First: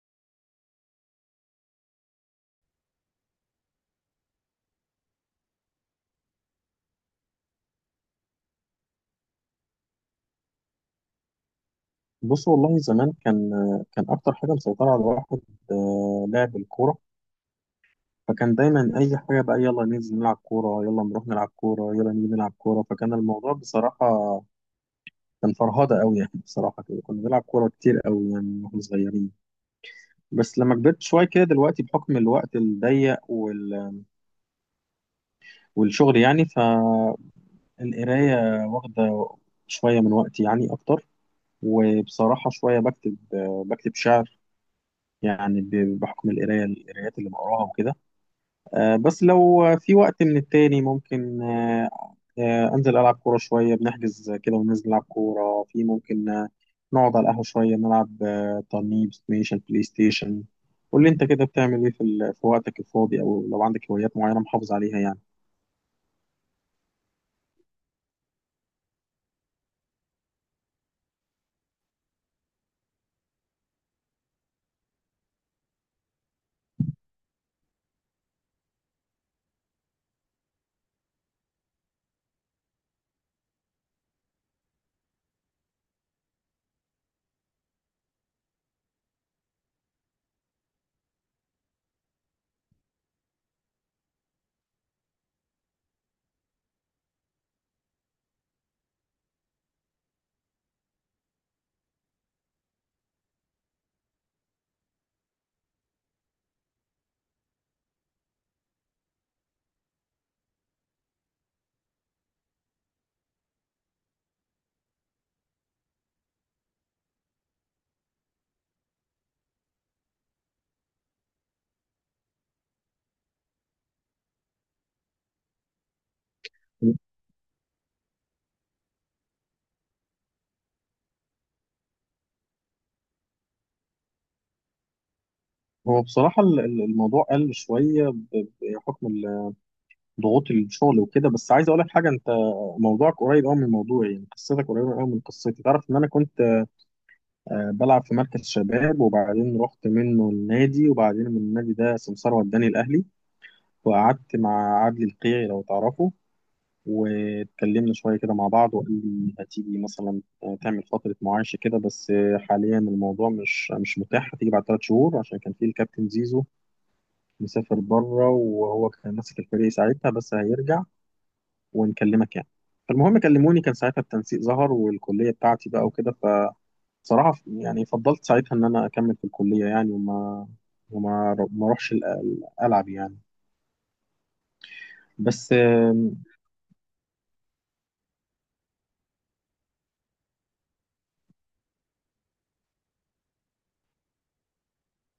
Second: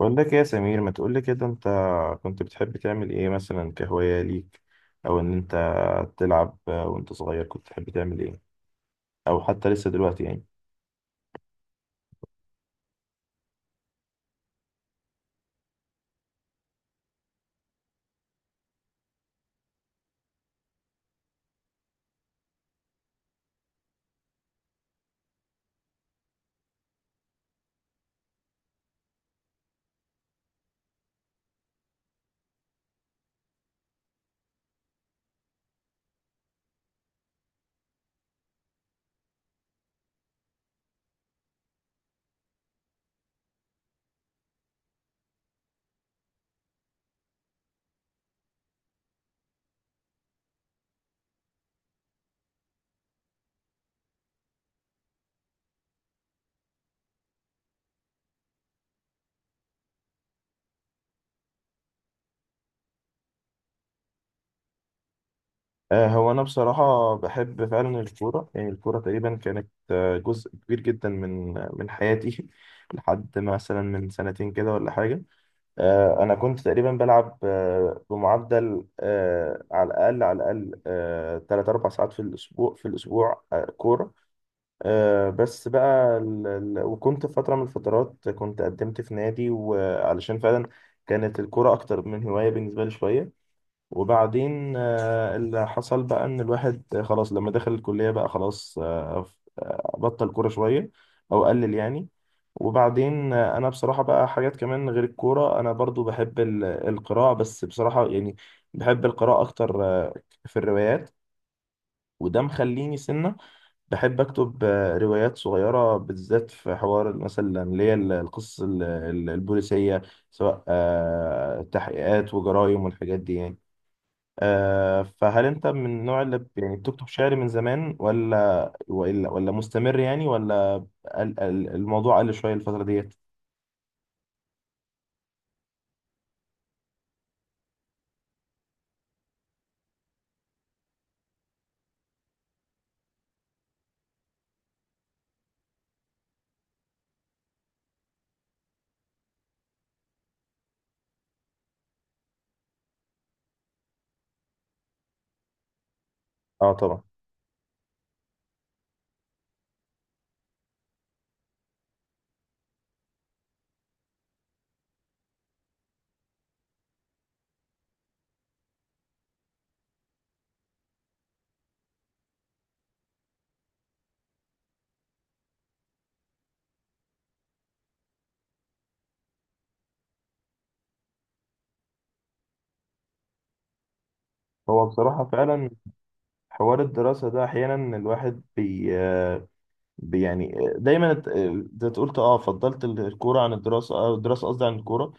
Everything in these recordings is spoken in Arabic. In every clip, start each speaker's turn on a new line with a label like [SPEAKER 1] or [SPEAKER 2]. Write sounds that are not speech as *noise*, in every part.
[SPEAKER 1] بقول لك إيه يا سمير؟ ما تقول لي كده. انت كنت بتحب تعمل ايه مثلا كهواية ليك؟ او ان انت تلعب وانت صغير كنت بتحب تعمل ايه، او حتى لسه دلوقتي يعني؟
[SPEAKER 2] بص، والله زمان كان اكتر حاجه مسيطره على الواحد لعب الكوره. فكان دايما اي حاجه بقى يلا ننزل نلعب كوره يلا نروح نلعب كوره يلا نيجي نلعب كوره، فكان الموضوع بصراحه كان فرهده قوي يعني. *laughs* بصراحه كده كنا بنلعب كوره كتير قوي يعني واحنا صغيرين. بس لما كبرت شويه كده دلوقتي بحكم الوقت الضيق والشغل يعني، فالقرايه واخده شويه من وقتي يعني اكتر، وبصراحه شويه بكتب شعر يعني بحكم القرايات اللي بقراها وكده. بس لو في وقت من التاني ممكن أنزل ألعب كورة شوية، بنحجز كده وننزل نلعب كورة في ممكن نقعد على القهوة شوية نلعب ترنيب ستيشن بلاي ستيشن. قول لي أنت كده بتعمل إيه في في وقتك الفاضي، أو لو عندك هوايات معينة محافظ عليها يعني.
[SPEAKER 1] هو انا بصراحة بحب فعلا الكورة. يعني الكورة تقريبا كانت جزء كبير جدا من حياتي *laughs* لحد مثلا من سنتين كده ولا حاجة. انا كنت تقريبا بلعب بمعدل على الاقل 3 4 ساعات في الاسبوع كورة. بس بقى وكنت في فترة من الفترات كنت قدمت في نادي، وعلشان فعلا كانت الكرة أكتر من هواية بالنسبة لي شوية. وبعدين اللي حصل بقى إن الواحد خلاص لما دخل الكلية بقى خلاص بطل كورة شوية، أو قلل يعني. وبعدين أنا بصراحة بقى حاجات كمان غير الكورة. أنا برضو بحب القراءة. بس بصراحة يعني بحب القراءة أكتر، في الروايات. وده مخليني سنة بحب أكتب روايات صغيرة، بالذات في حوار مثلا، اللي هي القصص البوليسية، سواء تحقيقات وجرايم والحاجات دي يعني. فهل أنت من النوع اللي يعني بتكتب شعر من زمان، ولا مستمر يعني، ولا الموضوع قل شوية الفترة ديت؟
[SPEAKER 2] هو بصراحة الموضوع قل شوية بحكم ضغوط الشغل وكده، بس عايز أقول لك حاجة. أنت موضوعك قريب أوي من موضوعي، يعني قصتك قريبة أوي من قصتي. تعرف إن أنا كنت بلعب في مركز شباب، وبعدين رحت منه النادي، وبعدين من النادي ده سمسار وداني الأهلي، وقعدت مع عادل القيعي لو تعرفه.
[SPEAKER 1] اه طبعا.
[SPEAKER 2] واتكلمنا شوية كده مع بعض وقال لي هتيجي مثلا تعمل فترة معايشة كده، بس حاليا الموضوع مش متاح، هتيجي بعد 3 شهور عشان كان في الكابتن زيزو مسافر بره وهو كان ماسك الفريق ساعتها بس هيرجع ونكلمك يعني. فالمهم كلموني كان ساعتها التنسيق ظهر والكلية بتاعتي بقى وكده، صراحة يعني فضلت ساعتها إن أنا أكمل في الكلية يعني، وما ما أروحش ألعب يعني.
[SPEAKER 1] هو بصراحة
[SPEAKER 2] بس
[SPEAKER 1] فعلا حوار الدراسة ده أحيانا الواحد يعني دايما أنت تقول فضلت الكورة عن الدراسة، الدراسة قصدي عن الكورة.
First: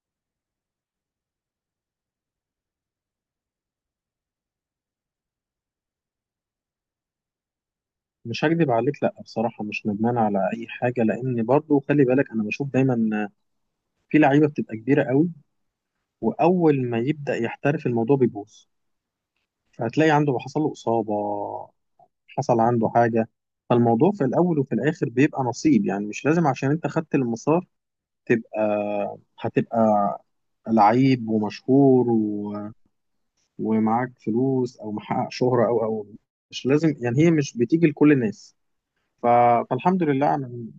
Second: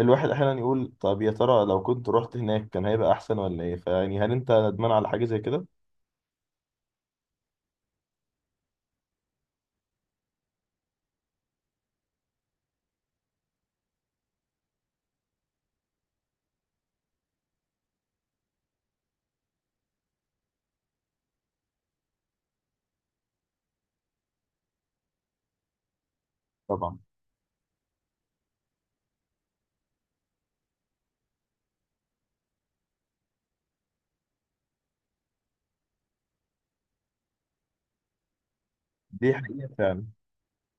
[SPEAKER 1] الواحد احيانا يقول طب يا ترى لو كنت رحت هناك كان هيبقى احسن ولا ايه؟ فيعني هل انت ندمان على حاجه زي كده؟
[SPEAKER 2] مش هكدب عليك، لا بصراحة مش ندمان على أي حاجة، لأن برضو خلي بالك أنا بشوف دايما في لعيبة بتبقى كبيرة قوي وأول ما يبدأ يحترف الموضوع بيبوظ، فهتلاقي عنده حصل له إصابة، حصل عنده حاجة. فالموضوع في الأول وفي الآخر بيبقى نصيب يعني، مش لازم عشان أنت
[SPEAKER 1] طبعا.
[SPEAKER 2] خدت المسار تبقى هتبقى لعيب ومشهور ومعاك فلوس او محقق شهرة او، مش لازم، يعني هي مش بتيجي لكل الناس. ف-
[SPEAKER 1] دي حقيقه
[SPEAKER 2] فالحمد
[SPEAKER 1] فعلا.
[SPEAKER 2] لله على،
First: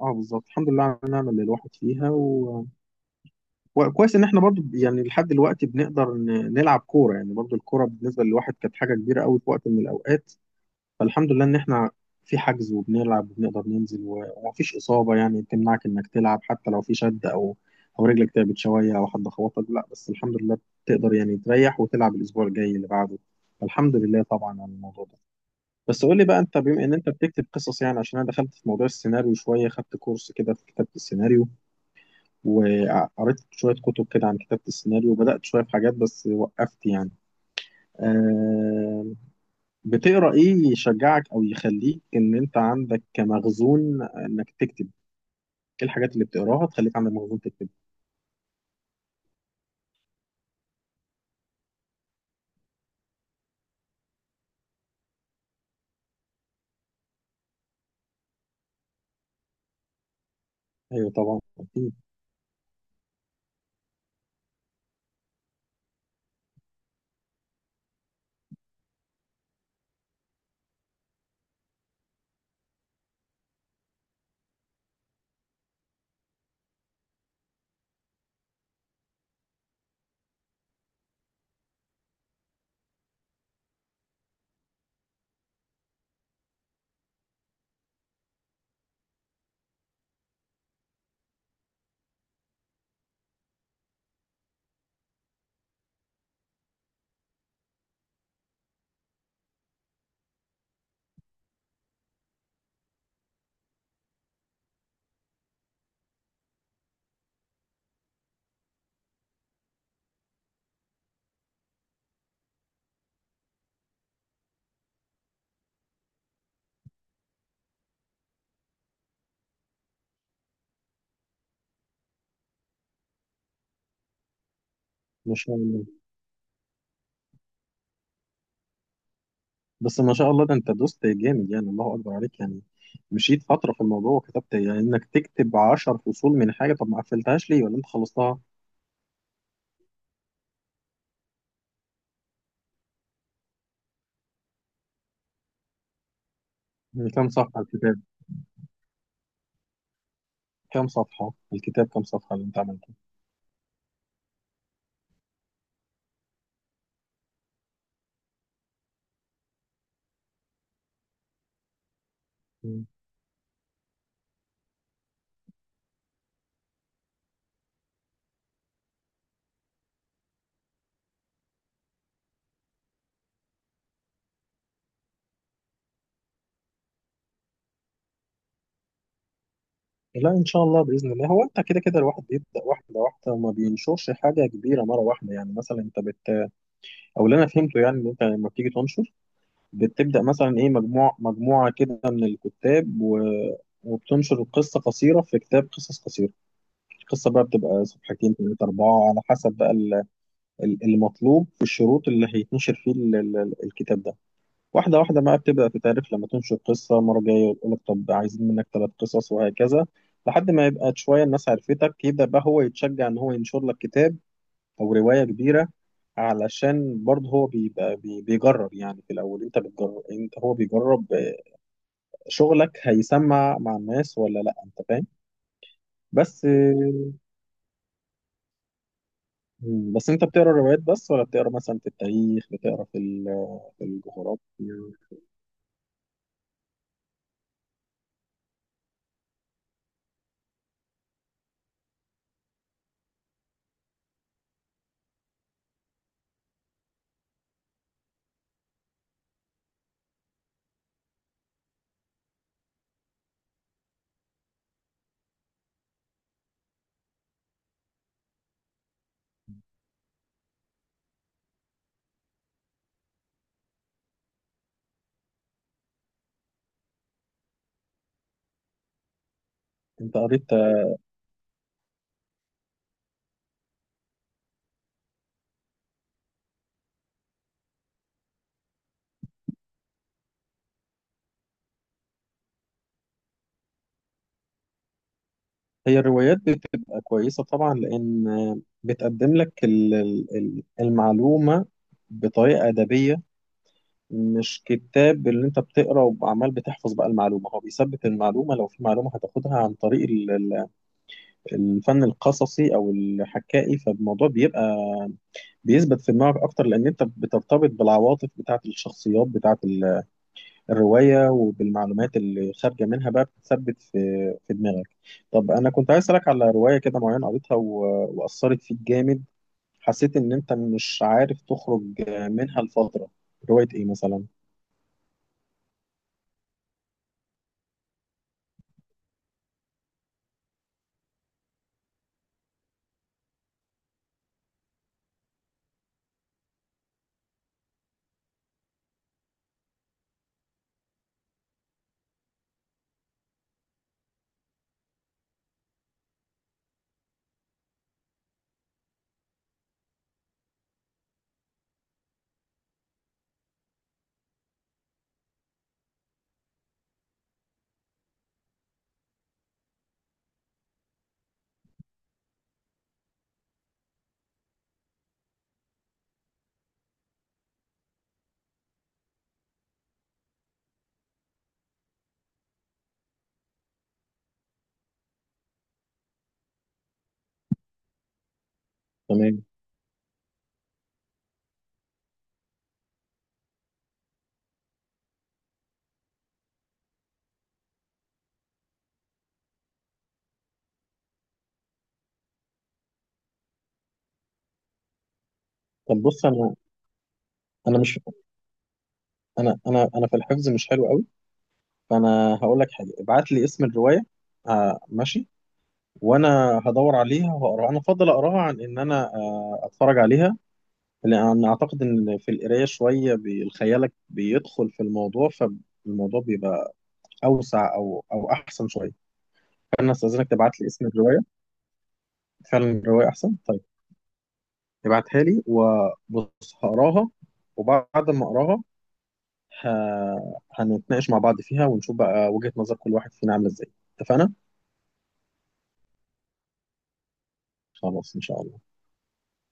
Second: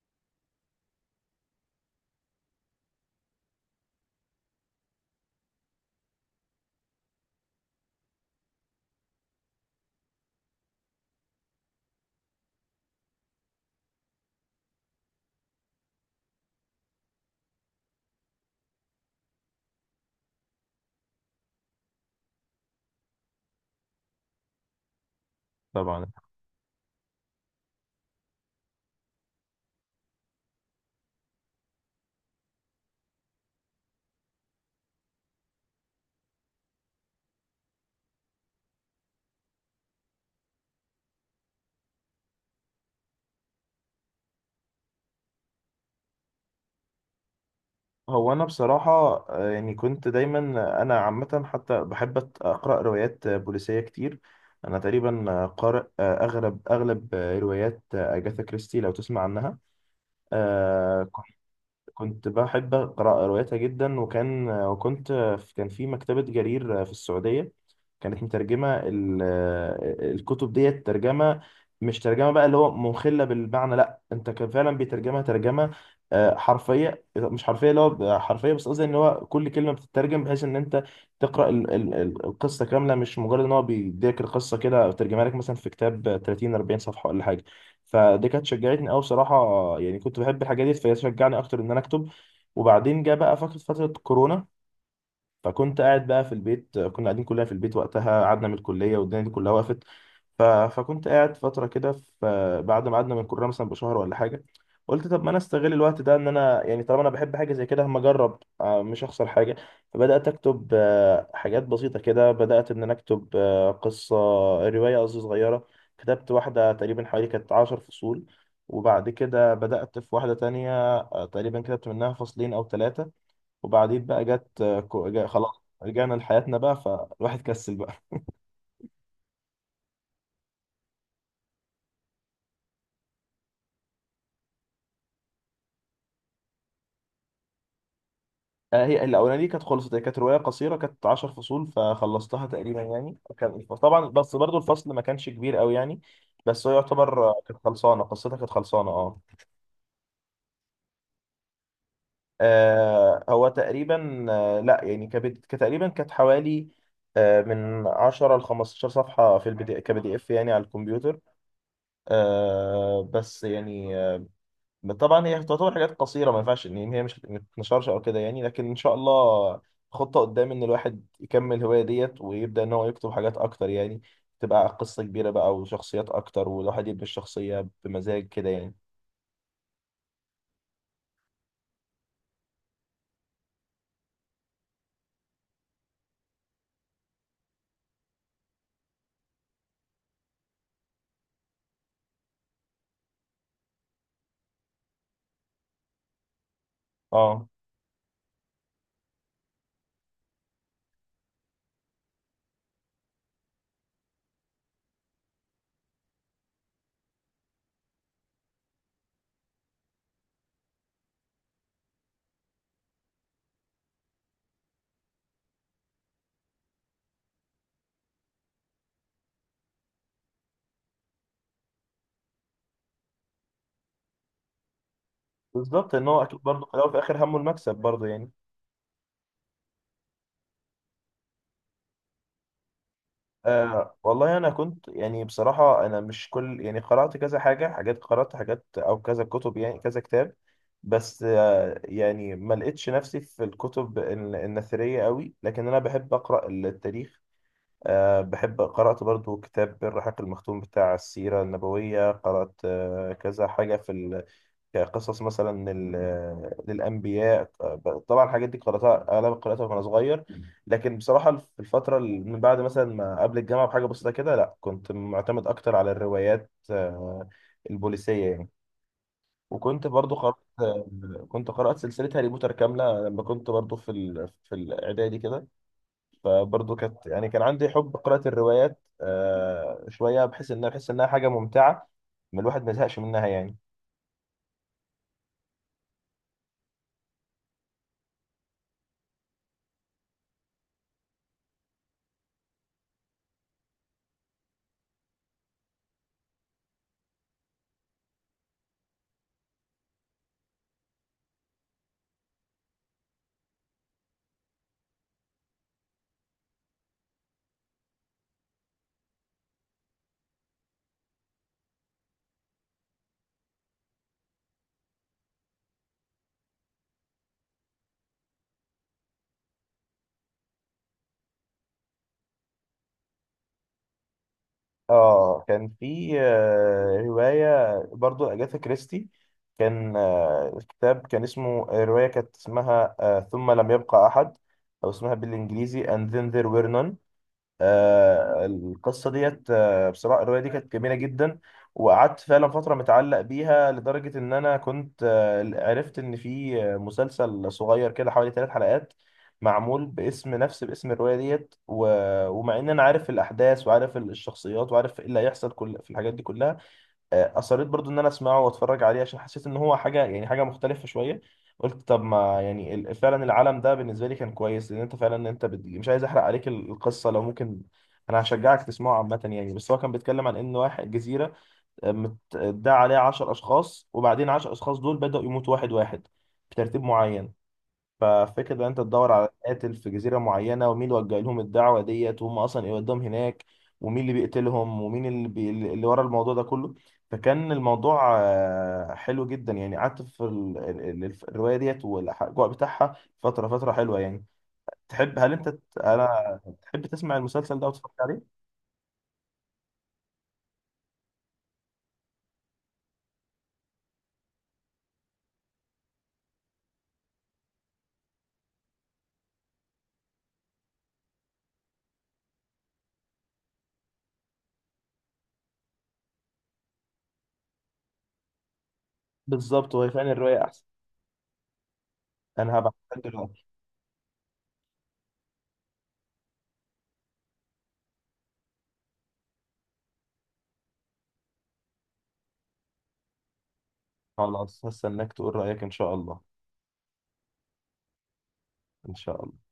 [SPEAKER 2] اه بالظبط، الحمد لله على النعمة اللي الواحد فيها وكويس ان احنا برضو يعني لحد دلوقتي بنقدر نلعب كورة، يعني برضو الكورة بالنسبة للواحد كانت حاجة كبيرة قوي في وقت من الاوقات. فالحمد لله ان احنا في حجز وبنلعب وبنقدر ننزل ومفيش اصابه يعني تمنعك انك تلعب، حتى لو في شد او رجلك تعبت شويه او حد خبطك، لا بس الحمد لله بتقدر يعني تريح وتلعب الاسبوع الجاي اللي بعده. الحمد لله طبعا على الموضوع ده. بس
[SPEAKER 1] طبعا.
[SPEAKER 2] قول لي بقى انت، بما ان انت بتكتب قصص، يعني عشان انا دخلت في موضوع السيناريو شويه، خدت كورس كده في كتابه السيناريو، وقريت شويه كتب كده عن كتابه السيناريو، وبدات شويه في حاجات بس وقفت يعني. آه، بتقرا ايه يشجعك او يخليك ان انت عندك كمخزون انك تكتب؟ ايه الحاجات اللي بتقراها تخليك عندك مخزون تكتب؟
[SPEAKER 1] هو انا بصراحه، يعني كنت دايما انا عامه حتى بحب اقرا روايات بوليسيه كتير. انا تقريبا قارئ اغلب روايات اجاثا كريستي، لو تسمع عنها.
[SPEAKER 2] ايوه
[SPEAKER 1] آه
[SPEAKER 2] طبعا اكيد.
[SPEAKER 1] كنت بحب أقرأ رواياتها جدا. وكان وكنت كان في مكتبة جرير في السعودية، كانت مترجمة الكتب ديت ترجمة. مش ترجمة بقى اللي هو مخلة بالمعنى، لا، انت كان فعلا بيترجمها ترجمة حرفية. مش حرفية اللي هو حرفية، بس قصدي ان هو كل كلمة بتترجم، بحيث ان انت تقرأ القصة كاملة. مش مجرد ان هو بيديك القصة كده، ترجمها لك مثلا في كتاب 30 40 صفحة ولا حاجة. فدي كانت شجعتني قوي بصراحه. يعني كنت بحب الحاجات دي، فهي شجعني اكتر ان انا اكتب. وبعدين جه بقى فكره فتره كورونا، فكنت قاعد بقى في البيت. كنا قاعدين كلنا في البيت وقتها، قعدنا من الكلية والدنيا دي كلها وقفت. فكنت قاعد فترة كده، بعد ما قعدنا من الكلية مثلا بشهر ولا حاجة قلت طب ما انا استغل الوقت ده، ان انا يعني طالما انا بحب حاجة زي كده، هما اجرب، مش هخسر حاجة. فبدأت اكتب حاجات بسيطة كده. بدأت ان انا اكتب قصة، رواية قصدي، صغيرة. كتبت واحدة تقريبا حوالي كانت 10 فصول، وبعد كده بدأت في واحدة تانية، تقريبا كتبت منها فصلين أو ثلاثة. وبعدين بقى جت آه، كو- جا-
[SPEAKER 2] ما شاء
[SPEAKER 1] خلاص
[SPEAKER 2] الله،
[SPEAKER 1] رجعنا لحياتنا بقى، فالواحد كسل بقى.
[SPEAKER 2] بس ما شاء الله ده انت دوست جامد يعني، الله اكبر عليك يعني، مشيت فتره في الموضوع وكتبت إيه؟ يعني انك تكتب 10 فصول من حاجه، طب ما قفلتهاش ليه ولا انت خلصتها؟
[SPEAKER 1] *laughs* هي الاولانيه دي كانت خلصت. هي كانت روايه قصيره، كانت 10 فصول، فخلصتها تقريبا يعني. كان طبعا بس برضو الفصل ما كانش كبير قوي يعني. بس هو
[SPEAKER 2] من
[SPEAKER 1] يعتبر كانت خلصانه، قصتها كانت خلصانه، اه.
[SPEAKER 2] كام صفحه اللي انت عملته؟
[SPEAKER 1] هو تقريبا لا يعني كانت تقريبا، كانت حوالي من 10 ل 15 صفحه في البي دي اف يعني، على الكمبيوتر،
[SPEAKER 2] مم.
[SPEAKER 1] بس يعني طبعا هي تعتبر حاجات قصيره، ما ينفعش ان هي مش ما تتنشرش او كده يعني. لكن ان شاء الله خطه قدام ان الواحد يكمل الهوايه ديت، ويبدا ان هو يكتب حاجات اكتر يعني، تبقى قصه كبيره بقى وشخصيات اكتر، والواحد يبني الشخصيه بمزاج كده يعني.
[SPEAKER 2] لا ان شاء الله باذن الله، هو انت كده كده الواحد بيبدا واحده واحده وما بينشرش حاجه كبيره مره واحده، يعني مثلا انت او اللي انا فهمته يعني ان انت لما بتيجي تنشر بتبدا مثلا ايه، مجموعه مجموعه كده من الكتاب وبتنشر قصه قصيره في كتاب قصص قصيره، القصه بقى
[SPEAKER 1] اه
[SPEAKER 2] بتبقى صفحتين ثلاثه اربعه على حسب بقى المطلوب والشروط اللي هيتنشر فيه الكتاب ده. واحده واحده بقى بتبدا تتعرف، لما تنشر قصه مره جايه يقول لك طب عايزين منك 3 قصص، وهكذا، لحد ما يبقى شويه الناس عرفتك يبدا بقى هو يتشجع ان هو ينشر لك كتاب او روايه كبيره، علشان برضه هو بيبقى بيجرب يعني في الاول، انت بتجرب، هو بيجرب شغلك هيسمع مع الناس ولا لا، انت فاهم.
[SPEAKER 1] بالظبط، ان هو اكيد
[SPEAKER 2] بس
[SPEAKER 1] برضه في الاول وفي
[SPEAKER 2] آه،
[SPEAKER 1] الاخر همه المكسب برضه يعني.
[SPEAKER 2] بس انت بتقرا روايات بس ولا بتقرا مثلا في التاريخ، بتقرا في في
[SPEAKER 1] أه والله انا كنت
[SPEAKER 2] الجغرافيا؟
[SPEAKER 1] يعني بصراحه، انا مش كل يعني، قرات كذا حاجه، حاجات قرات حاجات او كذا كتب يعني كذا كتاب. بس أه يعني ما لقيتش نفسي في الكتب النثريه قوي، لكن انا بحب اقرا التاريخ. أه بحب. قرات برضو كتاب الرحاق المختوم بتاع السيره النبويه، قرات أه كذا حاجه، في كقصص مثلا للأنبياء. طبعا الحاجات دي قرأتها، أغلب قرأتها وأنا صغير. لكن بصراحة في الفترة اللي من بعد مثلا، ما قبل الجامعة بحاجة بسيطة كده، لا، كنت معتمد أكتر على الروايات البوليسية يعني. وكنت برضو
[SPEAKER 2] انت
[SPEAKER 1] قرأت
[SPEAKER 2] قريت،
[SPEAKER 1] آه، كنت قرأت سلسلة هاري بوتر كاملة لما كنت برضو في في الإعدادي كده. فبرضو كانت يعني كان عندي حب قراءة الروايات شوية، بحيث إنها بحس إنها حاجة ممتعة، ما الواحد ما يزهقش منها يعني.
[SPEAKER 2] هي الروايات بتبقى كويسه طبعا لان بتقدم لك المعلومه بطريقه ادبيه، مش كتاب اللي انت بتقرا وعمال بتحفظ بقى المعلومه، هو بيثبت المعلومه لو في معلومه هتاخدها عن طريق الفن القصصي او الحكائي، فالموضوع بيثبت في دماغك اكتر، لان انت بترتبط بالعواطف بتاعه الشخصيات بتاعه الروايه، وبالمعلومات اللي خارجه منها بقى بتثبت في دماغك. طب انا كنت عايز اسالك على روايه كده معينه قريتها واثرت فيك جامد، حسيت ان انت مش عارف تخرج منها لفتره، روايه ايه مثلا؟
[SPEAKER 1] اه كان في رواية برضو أجاثا كريستي. كان الكتاب كان اسمه، رواية كانت اسمها "ثم لم يبقى أحد"، أو اسمها بالإنجليزي "And Then There Were None". القصة ديت بصراحة الرواية دي كانت جميلة جدا، وقعدت فعلا فترة متعلق بيها، لدرجة إن أنا كنت عرفت إن في مسلسل صغير كده حوالي ثلاث حلقات، معمول باسم الرواية ديت. ومع إن أنا عارف الأحداث وعارف الشخصيات وعارف إيه اللي هيحصل كل في الحاجات دي كلها، اصريت برضو ان انا اسمعه واتفرج عليه، عشان حسيت ان هو حاجه يعني حاجه مختلفه شويه. قلت طب ما يعني فعلا العالم ده بالنسبه لي كان كويس، لان انت فعلا مش عايز احرق عليك القصه لو ممكن. انا هشجعك تسمعه عامه يعني. بس هو كان بيتكلم عن ان واحد جزيره متداعى عليها 10 اشخاص، وبعدين 10 اشخاص دول بداوا يموتوا واحد واحد بترتيب معين. ففكرة ان انت تدور على
[SPEAKER 2] تمام،
[SPEAKER 1] قاتل في جزيرة معينة، ومين اللي وجه لهم الدعوة ديت، وهم اصلا ايه قدام هناك، ومين اللي بيقتلهم، ومين اللي ورا الموضوع ده كله. فكان الموضوع حلو جدا يعني، قعدت في الرواية ديت والاجواء بتاعها فترة، فترة حلوة يعني. تحب، هل انت ت-
[SPEAKER 2] طب بص،
[SPEAKER 1] انا
[SPEAKER 2] انا
[SPEAKER 1] تحب تسمع المسلسل ده
[SPEAKER 2] انا
[SPEAKER 1] وتتفرج
[SPEAKER 2] مش
[SPEAKER 1] عليه؟
[SPEAKER 2] انا في الحفظ مش حلو قوي، فانا هقول لك حاجه، ابعت لي اسم الروايه. آه ماشي، وانا هدور عليها وهقراها، انا افضل اقراها عن ان انا اتفرج عليها، لان اعتقد ان في القرايه شويه خيالك بيدخل في الموضوع فالموضوع بيبقى اوسع او احسن شويه.
[SPEAKER 1] بالظبط، وهي
[SPEAKER 2] فانا
[SPEAKER 1] فعلا
[SPEAKER 2] استاذنك
[SPEAKER 1] الرواية
[SPEAKER 2] تبعت
[SPEAKER 1] احسن.
[SPEAKER 2] لي اسم الروايه،
[SPEAKER 1] انا
[SPEAKER 2] فعلا
[SPEAKER 1] هبعتها لك
[SPEAKER 2] الروايه احسن،
[SPEAKER 1] دلوقتي.
[SPEAKER 2] طيب ابعتها لي وبص هقراها، وبعد ما اقراها هنتناقش مع بعض فيها ونشوف بقى وجهة نظر كل واحد فينا عاملة ازاي. اتفقنا؟
[SPEAKER 1] خلاص هستناك تقول رأيك ان شاء الله.
[SPEAKER 2] خلاص إن شاء الله.
[SPEAKER 1] ان شاء الله.